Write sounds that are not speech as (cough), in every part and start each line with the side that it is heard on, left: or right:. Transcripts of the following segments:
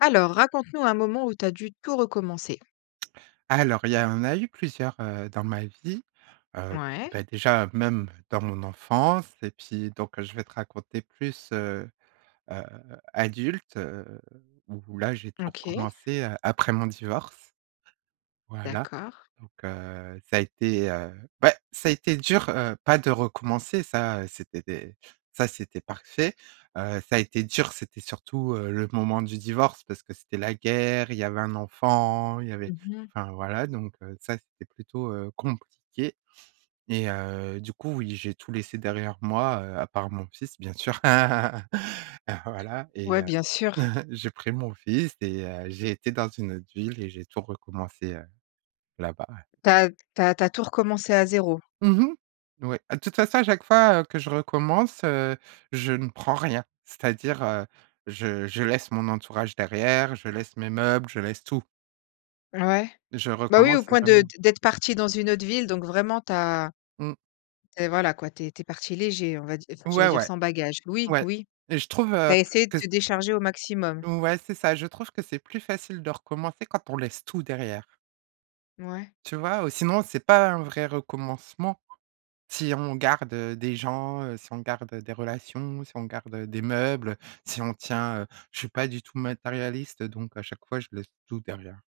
left: Alors, raconte-nous un moment où tu as dû tout recommencer?
right: Alors il y a en a eu plusieurs, heu, dans ma vie. Heu,
left: Ouais.
right: beh, déjà même, dans mon enfance, et puis donc je vais te raconter plus, heu, heu, adulte, heu, où là, j'ai tout
left: OK.
right: recommencé, heu, après mon divorce, voilà,
left: D'accord.
right: donc heu, ça a été, heu, beh ouais, ça a été dur, heu, pas de recommencer, ça, c'était des ça, c'était parfait. Heu, ça a été dur c'était surtout, heu, le moment du divorce parce que c'était la guerre, il y avait un enfant, il y avait
left: Mmh mh.
right: enfin, voilà, donc heu, ça, c'était plutôt, heu, compliqué. Et heu, du coup, oui, j'ai tout laissé derrière moi, heu, à part mon fils, bien sûr. (chuckles) Heu, voilà, et,
left: Ouais,
right: heu,
left: bien sûr.
right: (chuckles) j'ai pris mon fils et heu, j'ai été dans une autre ville et j'ai tout recommencé, heu, là-bas, ouais.
left: Tu as tu as tu as tout recommencé à 0?
right: Mmh mh, oui. Ah, de toute façon à chaque fois, heu, que je recommence, heu, je ne prends rien. C'est-à-dire, heu, je je laisse mon entourage derrière, je laisse mes meubles, je laisse tout.
left: Ouais,
right: Je
left: bah, oui, au
right: recommence
left: point de
right: vraiment.
left: d'être partie dans une autre ville donc vraiment tu as
right: Mmh.
left: tu es, voilà quoi, tu es tu es partie léger on va dire, j'allais
right: Ouais,
left: dire,
right: ouais.
left: sans bagage, oui,
right: Ouais
left: oui.
right: et je trouve,
left: Tu
right: heu,
left: as essayé de
right: que c
left: te décharger au maximum.
right: ouais c'est ça. Je trouve que c'est plus facile de recommencer quand on laisse tout derrière.
left: Ouais.
right: Tu vois? Ou sinon c'est pas un vrai recommencement. Si on garde, heu, des gens, heu, si on garde, heu, des relations, si on garde, heu, des meubles, heu, si on tient heu, je suis pas du tout matérialiste, donc à chaque fois je laisse tout derrière.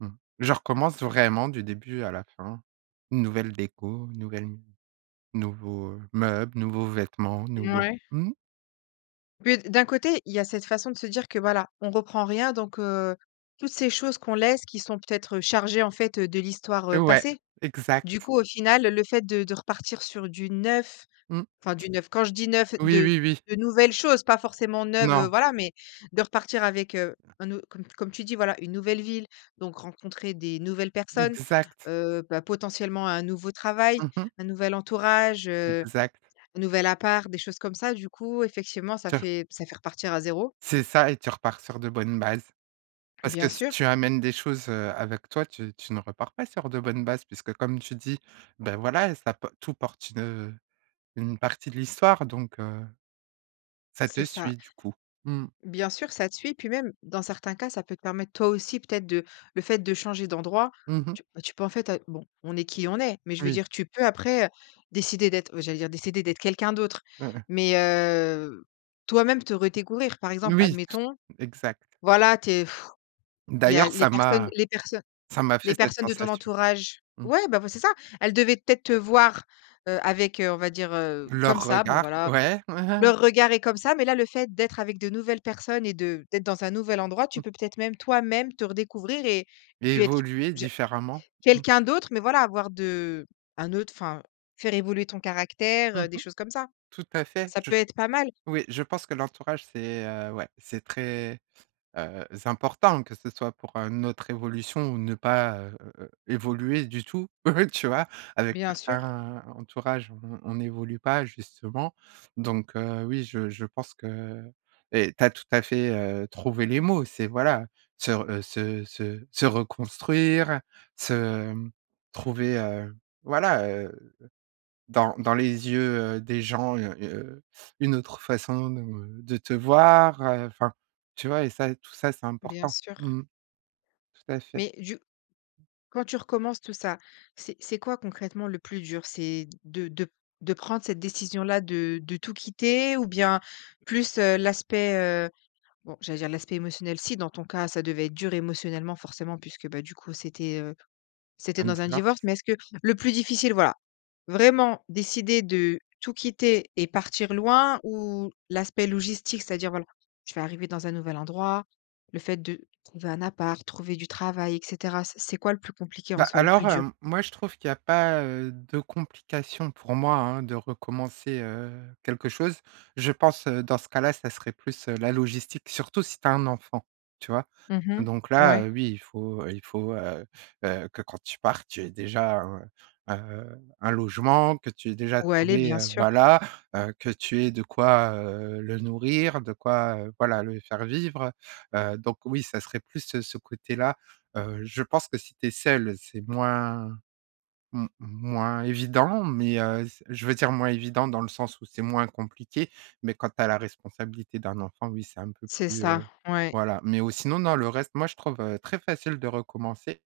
right: Mmh. Je recommence vraiment du début à la fin. Nouvelle déco, nouvelle nouveaux, heu, meubles, nouveaux vêtements, nouveaux
left: Mouais.
right: mmh?
left: Puis d d'un côté, il y a cette façon de se dire que, voilà, on reprend rien donc, heu, toutes ces choses qu'on laisse, qui sont peut-être, heu, chargées en fait, heu, de l'histoire, heu,
right: Ouais,
left: passée, du
right: exact.
left: coup, au final le fait de de repartir sur du neuf,
right: Mmh.
left: enfin du neuf, quand je dis neuf
right: Oui,
left: de
right: oui, oui.
left: de nouvelles choses, pas forcément neuves, heu,
right: Non.
left: voilà, mais de repartir avec, heu, un aut comme comme tu dis voilà, une nouvelle ville, donc rencontrer des nouvelles personnes,
right: Exact.
left: heu, bah, potentiellement un nouveau travail,
right: Mmh mh.
left: un nouvel entourage, heu,
right: Exact.
left: un nouvel appart, des choses comme ça, du coup, effectivement ça
right: Sûr
left: fait ça fait repartir à 0.
right: C'est ça et tu repars sur de bonnes bases. Parce que
left: Bien
right: si
left: sûr.
right: tu amènes des choses, heu, avec toi, tu tu ne repars pas sur de bonnes bases. Puisque comme tu dis, bah, voilà ça p tout porte une, heu, une partie de l'histoire donc, heu, ça
left: C'est
right: te
left: ça.
right: suis du coup. Mmh.
left: Bien sûr, ça te suit, puis même, dans certains cas, ça peut te permettre, toi aussi peut-être, de le fait de changer d'endroit,
right: Mmh mh.
left: tu, bah, tu peux, en fait bon on est qui on est. Mais je veux
right: Oui.
left: dire, tu peux après, heu, décider d'être heu, j'allais dire, décider d'être quelqu'un d'autre,
right: (unintelligible)
left: mais, heu, toi-même, te redécouvrir. Par exemple,
right: Oui!
left: admettons,
right: Exact.
left: voilà, tu es (blows air) il y a
right: D'ailleurs
left: les
right: ça
left: personnes
right: m'a
left: les personnes
right: ça m'a fait
left: les
right: cette
left: personnes de ton
right: sensation.
left: entourage.
right: Mmh.
left: Ouais, bah, vo c'est ça! Elles devaient peut-être te voir, heu, avec, heu, on va dire, heu, comme
right: Leurs
left: ça, bon
right: regards,
left: voilà.
right: ouais, ouais.
left: Leur regard est comme ça mais là, le fait d'être avec de nouvelles personnes et de d'être dans un nouvel endroit, tu
right: Mmh.
left: peux peut-être, même toi-même, te redécouvrir et puis être que
right: Évoluer
left: je
right: différemment. Mmh.
left: quelqu'un d'autre mais voilà avoir de un autre, enfin, faire évoluer ton caractère,
right: Mmh mh.
left: heu, des choses comme ça.
right: Tout à fait,
left: Ça
right: je
left: peut être pas mal.
right: oui. Je pense que l'entourage c'est, heu, ouais. C'est très, heu, important que ce soit pour, heu, notre évolution ou ne pas, heu, évoluer du tout (chuckles) tu vois? Avec
left: Bien sûr.
right: certains entourages, on on on n'évolue pas justement. Donc, heu, oui, je je pense que et tu as tout à fait, heu, trouvé les mots, c'est voilà, se re heu, se se se reconstruire, se, hem, trouver, heu, voilà, heu, dans dans les yeux, heu, des gens, heu, une autre façon, heu, de de te voir, heu, enfin, tu vois? Et ça, tout ça c'est
left: Bien
right: important.
left: sûr.
right: Mmh mh. Tout à fait.
left: Mais du quand tu recommences tout ça, c'est c'est quoi concrètement le plus dur? C'est de de de prendre cette décision-là, de de tout quitter? Ou bien, plus, heu, l'aspect, heu, bon j'allais dire, l'aspect émotionnel, si dans ton cas, ça devait être dur émotionnellement forcément, puisque, bah, du coup c'était, heu, c'était
right: Un
left: dans un
right: divorce.
left: divorce, mais est-ce que le plus difficile voilà, vraiment décider de tout quitter et partir loin? Ou l'aspect logistique, c'est-à-dire, voilà, je vais arriver dans un nouvel endroit, le fait de trouver un appart, trouver du travail et cetera, c'est c'est quoi le plus compliqué en
right: Bah,
left: soi, le
right: alors,
left: plus dur?
right: hem, moi je trouve qu'il y a pas, heu, de complications, pour moi hein, de recommencer, heu, quelque chose. Je pense, heu, dans ce cas-là, ça serait plus, heu, la logistique, surtout si tu as un enfant, tu vois?
left: Mmh
right: Donc
left: mh,
right: là,
left: ouais.
right: heu, oui, il faut, heu, il faut, heu, heu, que quand tu pars, tu aies déjà un, heu, un logement, que tu aies déjà
left: Où aller,
right: trouvé,
left: bien
right: heu,
left: sûr.
right: voilà, heu, que tu aies de quoi, heu, le nourrir, de quoi, heu, voilà, le faire vivre, heu, donc oui, ça serait plus ce côté-là, heu, je pense que si tu es seule, c'est moins m moins évident, mais, heu, je veux dire moins évident dans le sens où c'est moins compliqué, mais quand tu as la responsabilité d'un enfant, oui, c'est un peu
left: C'est
right: plus,
left: ça.
right: heu,
left: Ouais.
right: voilà, mais ou sinon non, le reste moi je trouve, heu, très facile de recommencer,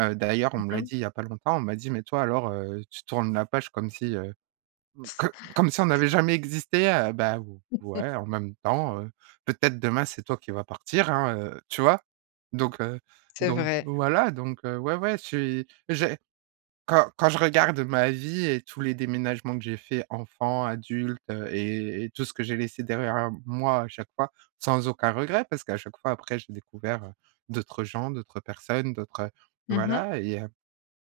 right: heu, d'ailleurs on
left: Mmh
right: me l'a
left: mh.
right: dit il y a pas longtemps, on m'a dit: «Mais toi alors, heu, tu tournes la page comme si, heu, co comme si on n'avait
left: (unintelligible)
right: jamais existé», heu, bah
left: (laughs)
right: ouais, en même temps, heu, peut-être demain, c'est toi qui va partir hein, heu, tu vois? Donc, heu,
left: C'est
right: donc
left: vrai.
right: voilà, donc, heu, ouais, ouais je suis j'ai quand quand je regarde ma vie et tous les déménagements que j'ai fait enfant, adulte, heu, et et tout ce que j'ai laissé derrière moi, à chaque fois. Sans aucun regret parce qu'à chaque fois après j'ai découvert, heu, d'autres gens, d'autres personnes, d'autres, heu,
left: Mmh mh.
right: voilà et heu,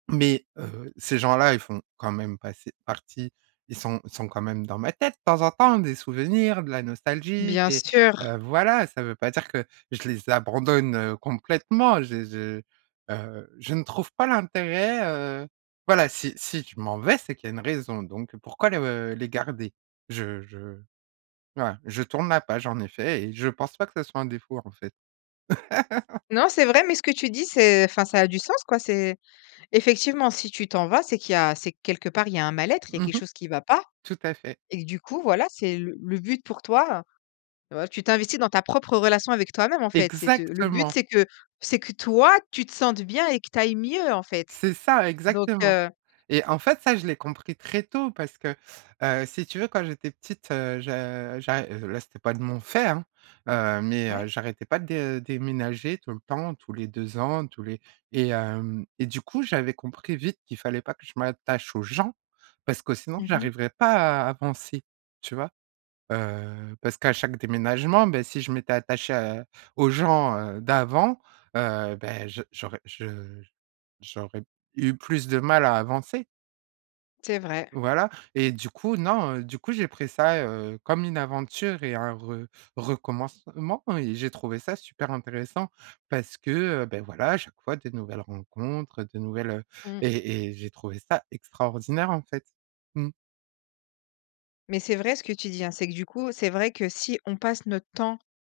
right: mais, heu, ces gens-là ils font quand même passer partie, ils sont sont quand même dans ma tête de temps en temps, des souvenirs, de la nostalgie,
left: Bien
right: des
left: sûr.
right: heu, voilà, ça veut pas dire que je les abandonne, heu, complètement, je je, heu, je ne trouve pas l'intérêt, heu, voilà, si si je m'en vais, c'est qu'il y a une raison, donc pourquoi les, heu, les garder? Je je voilà, je tourne ma page, en effet et je pense pas que ce soit un défaut en fait. (laughs)
left: Non, c'est vrai, mais ce que tu dis c'est enfin ça a du sens quoi c'est effectivement si tu t'en vas, c'est qu'il y a c'est que quelque part il y a un mal-être, il y a
right: Mmh
left: quelque
right: mh.
left: chose qui va pas
right: Tout à fait.
left: et que, du coup, voilà c'est le le but pour toi heu, tu t'investis dans ta propre relation avec toi-même en fait. C'est te c'est le but
right: Exactement.
left: c'est que c'est que toi tu te sentes bien et que tu ailles mieux en fait,
right: C'est ça,
left: donc,
right: exactement.
left: heu.
right: Et en fait ça, je l'ai compris très tôt parce que, heu, si tu veux quand j'étais petite, heu, je j'a et là c'était pas de mon fait, hein! Heu, mais,
left: Ouais.
right: heu, j'arrêtais pas de déménager tout le temps, tous les 2 ans, tous les et hem et du coup, j'avais compris vite qu'il fallait pas que je m'attache aux gens, parce que sinon
left: Mmh mh.
right: j'arriverai pas à à avancer, tu vois? Heu, parce qu'à chaque déménagement, ben, si je m'étais attachée à aux gens, heu, d'avant, heu, bah, je j'aurais je j'aurai eu plus de mal à avancer.
left: C'est vrai.
right: Voilà et du coup, non, heu, du coup, j'ai pris ça, heu, comme une aventure et un re recommencement et j'ai trouvé ça super intéressant. Parce que, heu, beh, voilà, à chaque fois des nouvelles rencontres, heu, des nouvelles heu
left: Mmh.
right: et et j'ai trouvé ça extraordinaire, en fait, mmh.
left: Mais c'est vrai ce que tu dis, hein. C'est que, du coup, c'est vrai que si on passe notre temps,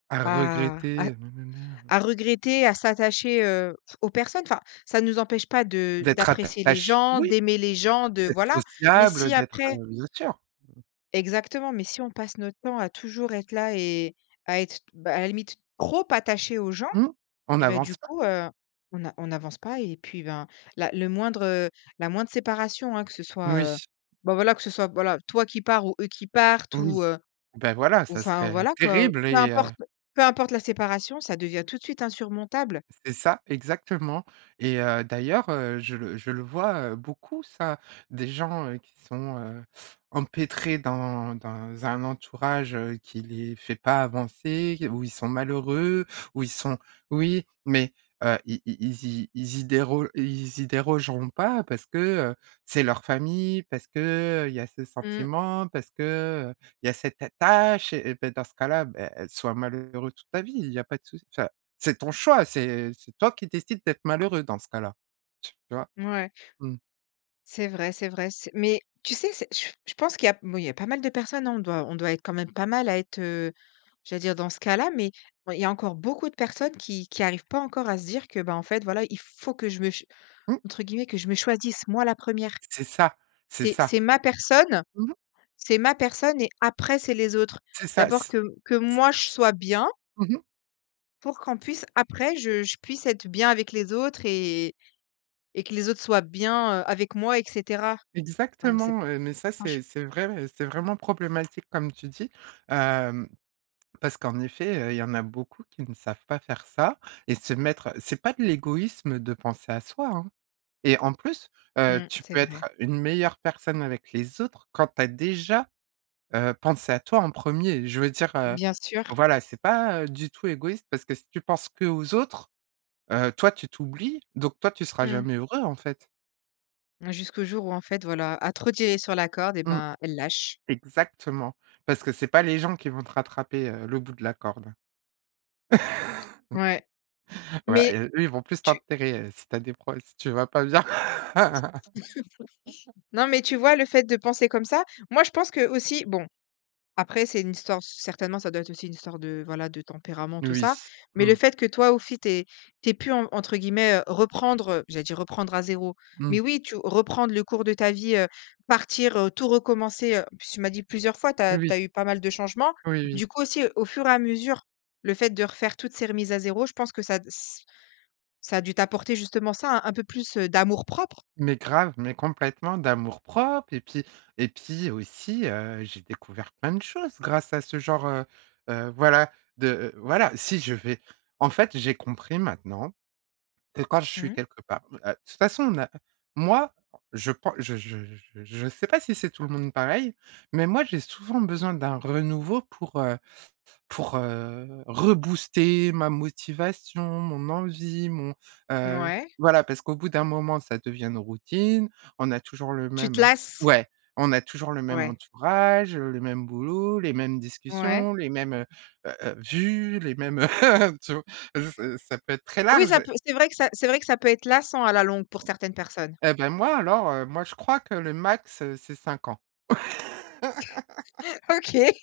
right: À
left: à
right: regretter,
left: à
right: heu, nananère.
left: à regretter, à s'attacher, heu, aux personnes, enfin, ça nous empêche pas de
right: D'être
left: d'apprécier les
right: attache,
left: gens,
right: oui!
left: d'aimer les gens, de
right: D'être
left: voilà, mais
right: sociable, heu,
left: si
right: d'être,
left: après
right: heu, bien sûr! Mmh.
left: exactement, mais si on passe notre temps à toujours être là et à être, bah, à la limite, trop attachées aux gens,
right: Mmh, on
left: et bah, du
right: avance pas!
left: coup, heu, on a on n'avance pas et puis, ben, la le moindre, heu, la moindre séparation, hein! Que ce soit, heu,
right: Oui.
left: bah voilà, que ce soit, voilà, toi qui pars ou eux qui partent
right: Oui.
left: ou, heu,
right: Bah, voilà,
left: ou,
right: ça
left: enfin
right: serait
left: voilà quoi, heu,
right: terrible
left: peu
right: et heu
left: importe peu importe la séparation ça devient tout de suite insurmontable.
right: C'est ça, exactement et heu, d'ailleurs, heu, je le je le vois, heu, beaucoup ça. Des gens, heu, qui sont, heu, empêtrés dans dans un entourage, heu, qui les fait pas avancer, où ils sont malheureux, où ils sont oui, mais, heu, i i ils y ils y déro ils y dérogeront pas parce que, heu, c'est leur famille, parce que, heu, il y a ce
left: Mmh.
right: sentiment, parce que, heu, il y a cette attache et beh, dans ce cas-là, beh soit malheureux toute ta vie, il y a pas de souc enfin, c'est ton choix, c'est c'est toi qui décides d'être malheureux dans ce cas-là. Tu vois?
left: Mouais.
right: Mmh.
left: C'est vrai, c'est vrai, c'est mais tu sais, c'est j je pense qu'il y a moui il y a pas mal de personnes, hein. On doit on doit être quand même pas mal à être, heu, j'allais dire, dans ce cas-là, mais, ouais, il y a encore beaucoup de personnes qui qui arrivent pas encore à se dire que, ben, en fait voilà il faut que je me ch
right: Mmh.
left: entre guillemets «que je me choisisse moi la 1re».
right: C'est ça, c'est
left: C'est
right: ça!
left: c'est ma personne.
right: Mmh mh.
left: C'est ma personne et après c'est les autres.
right: C'est ça,
left: D'abord
right: c
left: que que
right: c
left: moi je sois bien.
right: Mmh mh.
left: Pour qu'on puisse après je je puisse être bien avec les autres et et que les autres soient bien, heu, avec moi et cetera. Ouais mais c'est b
right: Exactement, heu, mais ça
left: franche
right: c'est c'est vrai et c'est vraiment problématique comme tu dis. Hem, parce qu'en effet, heu, il y en a beaucoup qui ne savent pas faire ça et se mettre c'est pas de l'égoïsme de penser à soi, hein. Et en plus, heu,
left: Mmh.
right: tu
left: C'est
right: peux
left: vrai
right: être une meilleure personne avec les autres quand tu as déjà, heu, pensé à toi en 1er. Je veux dire, heu,
left: Bien sûr.
right: voilà, c'est pas, heu, du tout égoïste parce que si tu penses qu'aux autres, heu, toi tu t'oublies, donc toi tu seras
left: Mmh.
right: jamais heureux en fait.
left: Jusqu'au jour où en fait voilà, à trop tirer sur la corde et
right: Mmh.
left: ben, elle lâche.
right: Exactement, parce que c'est pas les gens qui vont te rattraper, heu, le bout de la corde, hein.
left: Ouais,
right: (chuckles) Voilà et
left: mais
right: eux ils vont plus
left: tu
right: t'enterrer, heu, si tu as des prob si tu vas pas bien. (laughs)
left: (laughs) Non mais tu vois? Le fait de penser comme ça moi je pense que aussi bon, après c'est une histoire c certainement ça doit être aussi une histoire de voilà de tempérament tout
right: Oui,
left: ça. Mais le
right: mmh.
left: fait que toi aussi tu ais tu ais pu en entre guillemets, heu, reprendre, heu, j'allais dire reprendre à 0, mais
right: Mmh.
left: oui tu reprendre le cours de ta vie. Heu, partir, heu, tout recommencer, heu. En plus tu m'as dit plusieurs fois tu as
right: Oui.
left: tu as eu pas mal de changements.
right: Oui, oui.
left: Du coup aussi, heu, au fur et à mesure, le fait de refaire toutes ces remises à 0 je pense que ça a d ç ça a dû t'apporter justement ça, hein, un peu plus, heu, d'amour propre.
right: Mais grave, mais complètement. D'amour-propre et puis et puis aussi, heu, j'ai découvert plein de choses grâce à ce genre, heu heu, voilà de, heu, voilà si je vais en fait j'ai compris maintenant, que quand je suis
left: Mmh.
right: quelque part heu, de toute façon on a moi je prends je je je je sais pas si c'est tout le monde pareil, mais moi j'ai souvent besoin d'un renouveau pour, heu, pour, heu, rebooster ma motivation, mon envie, mon, heu.
left: Mouais.
right: Voilà parce qu'au bout d'un moment ça devient une routine, on a toujours le
left: Tu te
right: même
left: lasses?
right: ouais, on a toujours le même
left: Ouais.
right: entourage, heu, le même boulot, les mêmes
left: Ouais.
right: discussions, les mêmes, heu heu heu, vues, les mêmes, heu, (chuckles) tu vois? Ça ça peut être très
left: Oui
right: large.
left: ça peut, c'est vrai que ça c'est vrai que ça peut être lassant à la longue pour certaines personnes.
right: Heu, ben, moi alors, heu, moi je crois que le max, c'est 5 ans.
left: (chuckles)
right: (laughs)
left: OK.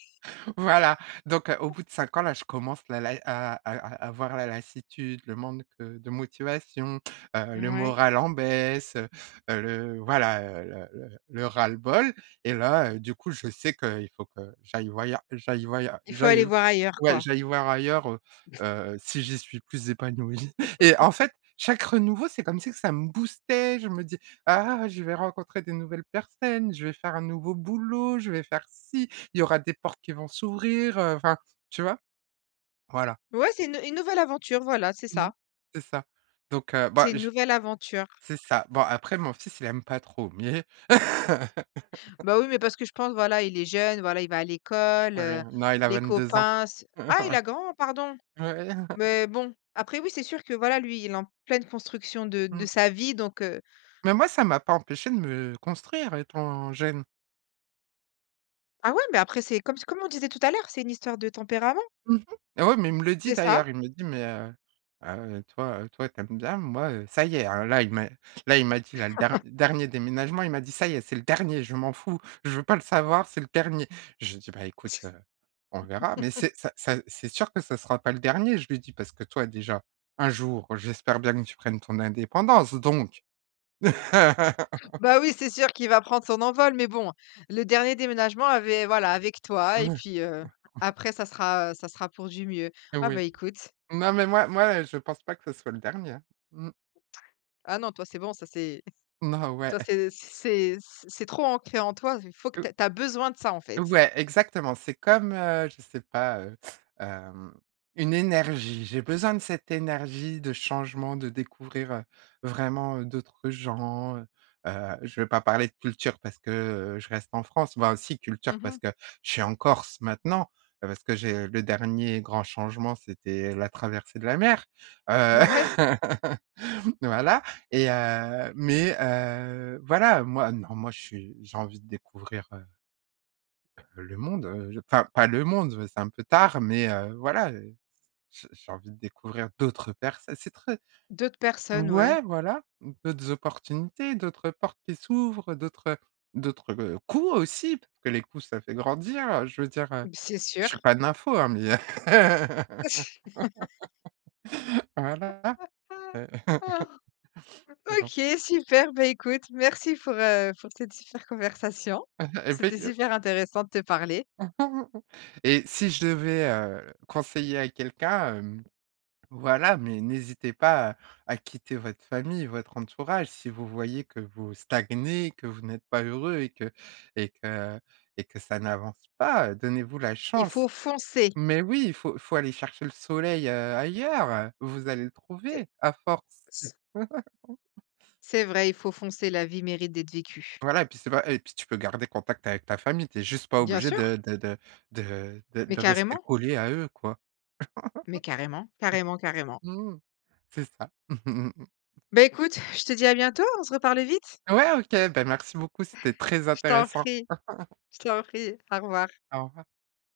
right: Voilà, donc, heu, au
left: (unintelligible)
right: bout de 5 ans là je commence la lai, heu à à à avoir la lassitude, le manque, heu, de motivation, heu, le
left: Mouais.
right: moral en baisse, heu heu, le voilà, heu, le le le ras-le-bol et là, heu, du coup je sais qu'il faut que j'aille voyeur j'aille voyeur
left: Il faut aller
right: j'aille
left: voir ailleurs
right: ouais,
left: quoi.
right: j'aille voir ailleurs, heu
left: (chuckles)
right: heu, si j'y suis plus épanouie. Et en
left: (laughs)
right: fait chaque renouveau c'est comme si que ça me boostait, je me dis: «Ah je vais rencontrer des nouvelles personnes, je vais faire un nouveau boulot, je vais faire ci, il y aura des portes qui vont s'ouvrir», heu, enfin tu vois? Voilà.
left: Ouais c'est une une nouvelle aventure, voilà, c'est
right: Mmh,
left: ça.
right: c'est ça. Donc, heu, bah
left: C'est une
right: je
left: nouvelle aventure.
right: c'est ça, bon après mon fils il aime pas trop, mais (laughs)
left: Bah, oui mais parce que je pense, voilà il est jeune, voilà il va à l'école, heu,
right: Oui. Non il a
left: les
right: 22 ans.
left: copains s
right: (chuckles)
left: Ah il a grand pardon.
right: Ouais. Ouais.
left: Mais bon, après oui c'est sûr que voilà, lui il est en pleine construction de de
right: Mmh.
left: sa vie donc, heu.
right: Mais moi ça m'a pas empêché de me construire étant jeune.
left: Ah ouais, mais après, c'est comme comme on disait tout à l'heure, c'est une histoire de tempérament.
right: Mmh mh. Et ouais mais il me le dit
left: C'est ça.
right: d'ailleurs, il me le dit: «Mais, heu heu, toi, heu, toi tu aimes bien, moi, heu, ça y est hein», là il m'a là il m'a dit là le der
left: (chuckles)
right: dernier déménagement il m'a dit: «Ça y est, c'est le dernier je m'en fous. Je veux pas le savoir c'est le dernier». Je lui ai dit: «Bah écoute, heu, on verra». Mais
left: (chuckles)
right: c'est ça ça c'est sûr que ça sera pas le dernier, je lui ai dit: «Parce que toi déjà, un jour j'espère bien que tu prennes ton indépendance» donc. (laughs)
left: Bah oui, c'est sûr qu'il va prendre son envol. Mais bon, le dernier déménagement avait voilà avec toi et
right: Mouais.
left: puis, heu,
right: (chuckles)
left: après ça sera ça sera pour du mieux. Ah, bah,
right: Oui.
left: écoute.
right: Non, mais moi moi, heu, je pense pas que ce soit le dernier, hein. Mmh.
left: Ah non toi c'est bon. Ça s'est (chuckles)
right: Non, ouais.
left: Toi, c'est c'est c c'est trop ancré en toi, heu, faut que
right: Heu
left: tu ais tu as besoin de ça, en fait.
right: Ouais, exactement, c'est comme, heu, je sais pas, heu, hem, une énergie. J'ai besoin de cette énergie, de changement, de découvrir, heu, vraiment d'autres gens, heu. Heu, je vais pas parler de culture parce que, heu, je reste en France. Bah, si, culture
left: Mmh mh.
right: parce que je suis en Corse maintenant, parce que j'ai le dernier grand changement c'était la traversée de la mer. Heu,
left: Mouais.
right: (laughs) voilà et heu, mais, heu, voilà moi non, moi je suis j'ai envie de découvrir, heu heu le monde, heu, je enfin pas le monde, beh, c'est un peu tard, mais, heu, voilà, heu. J'ai j'ai envie de découvrir d'autres perso c'est très
left: D'autres personnes, ouais.
right: Ouais voilà, d'autres opportunités, d'autres portes qui s'ouvrent, d'autres, heu, d'autres, heu, coups aussi, parce que les coups ça fait grandir, heu, je veux dire, heu,
left: C'est
right: je suis
left: sûr.
right: pas nympho, hein, mais, heu.
left: (chuckles)
right: (laughs) Voilà.
left: (chuckles)
right: heu. (laughs) Bon.
left: OK super, bah, écoute merci pour, heu, pour cette super conversation.
right: (chuckles) Et beh,
left: C'était
right: heu.
left: super intéressant de te parler.
right: (chuckles) Et si je devais, heu, conseiller à quelqu'un, hem, voilà, mais n'hésitez pas, heu, à quitter votre famille, votre entourage si vous voyez que vous stagnez, que vous n'êtes pas heureux et que et que et que ça n'avance pas, heu, donnez-vous la
left: Il faut
right: chance.
left: foncer.
right: Mais oui, il faut il faut aller chercher le soleil, heu, ailleurs, heu, vous allez le
left: Tai
right: trouver, à force.
left: S
right: (chuckles)
left: C'est vrai, il faut foncer, la vie mérite d'être vécue.
right: Voilà et puis c'est pas et puis tu peux garder contact avec ta famille. Tu es juste pas
left: Bien
right: obligé
left: sûr.
right: de de de de de
left: Mais
right: de rester
left: carrément.
right: collé à eux quoi. (chuckles)
left: Mais carrément. Carrément, carrément.
right: Mmh. C'est ça. (chuckles)
left: Beh, écoute, je te dis à bientôt, on se reparle vite.
right: Ouais OK, bah, merci beaucoup, c'était très
left: Je t'en
right: intéressant.
left: prie,
right: (laughs)
left: je t'en prie, au revoir.
right: Au revoir.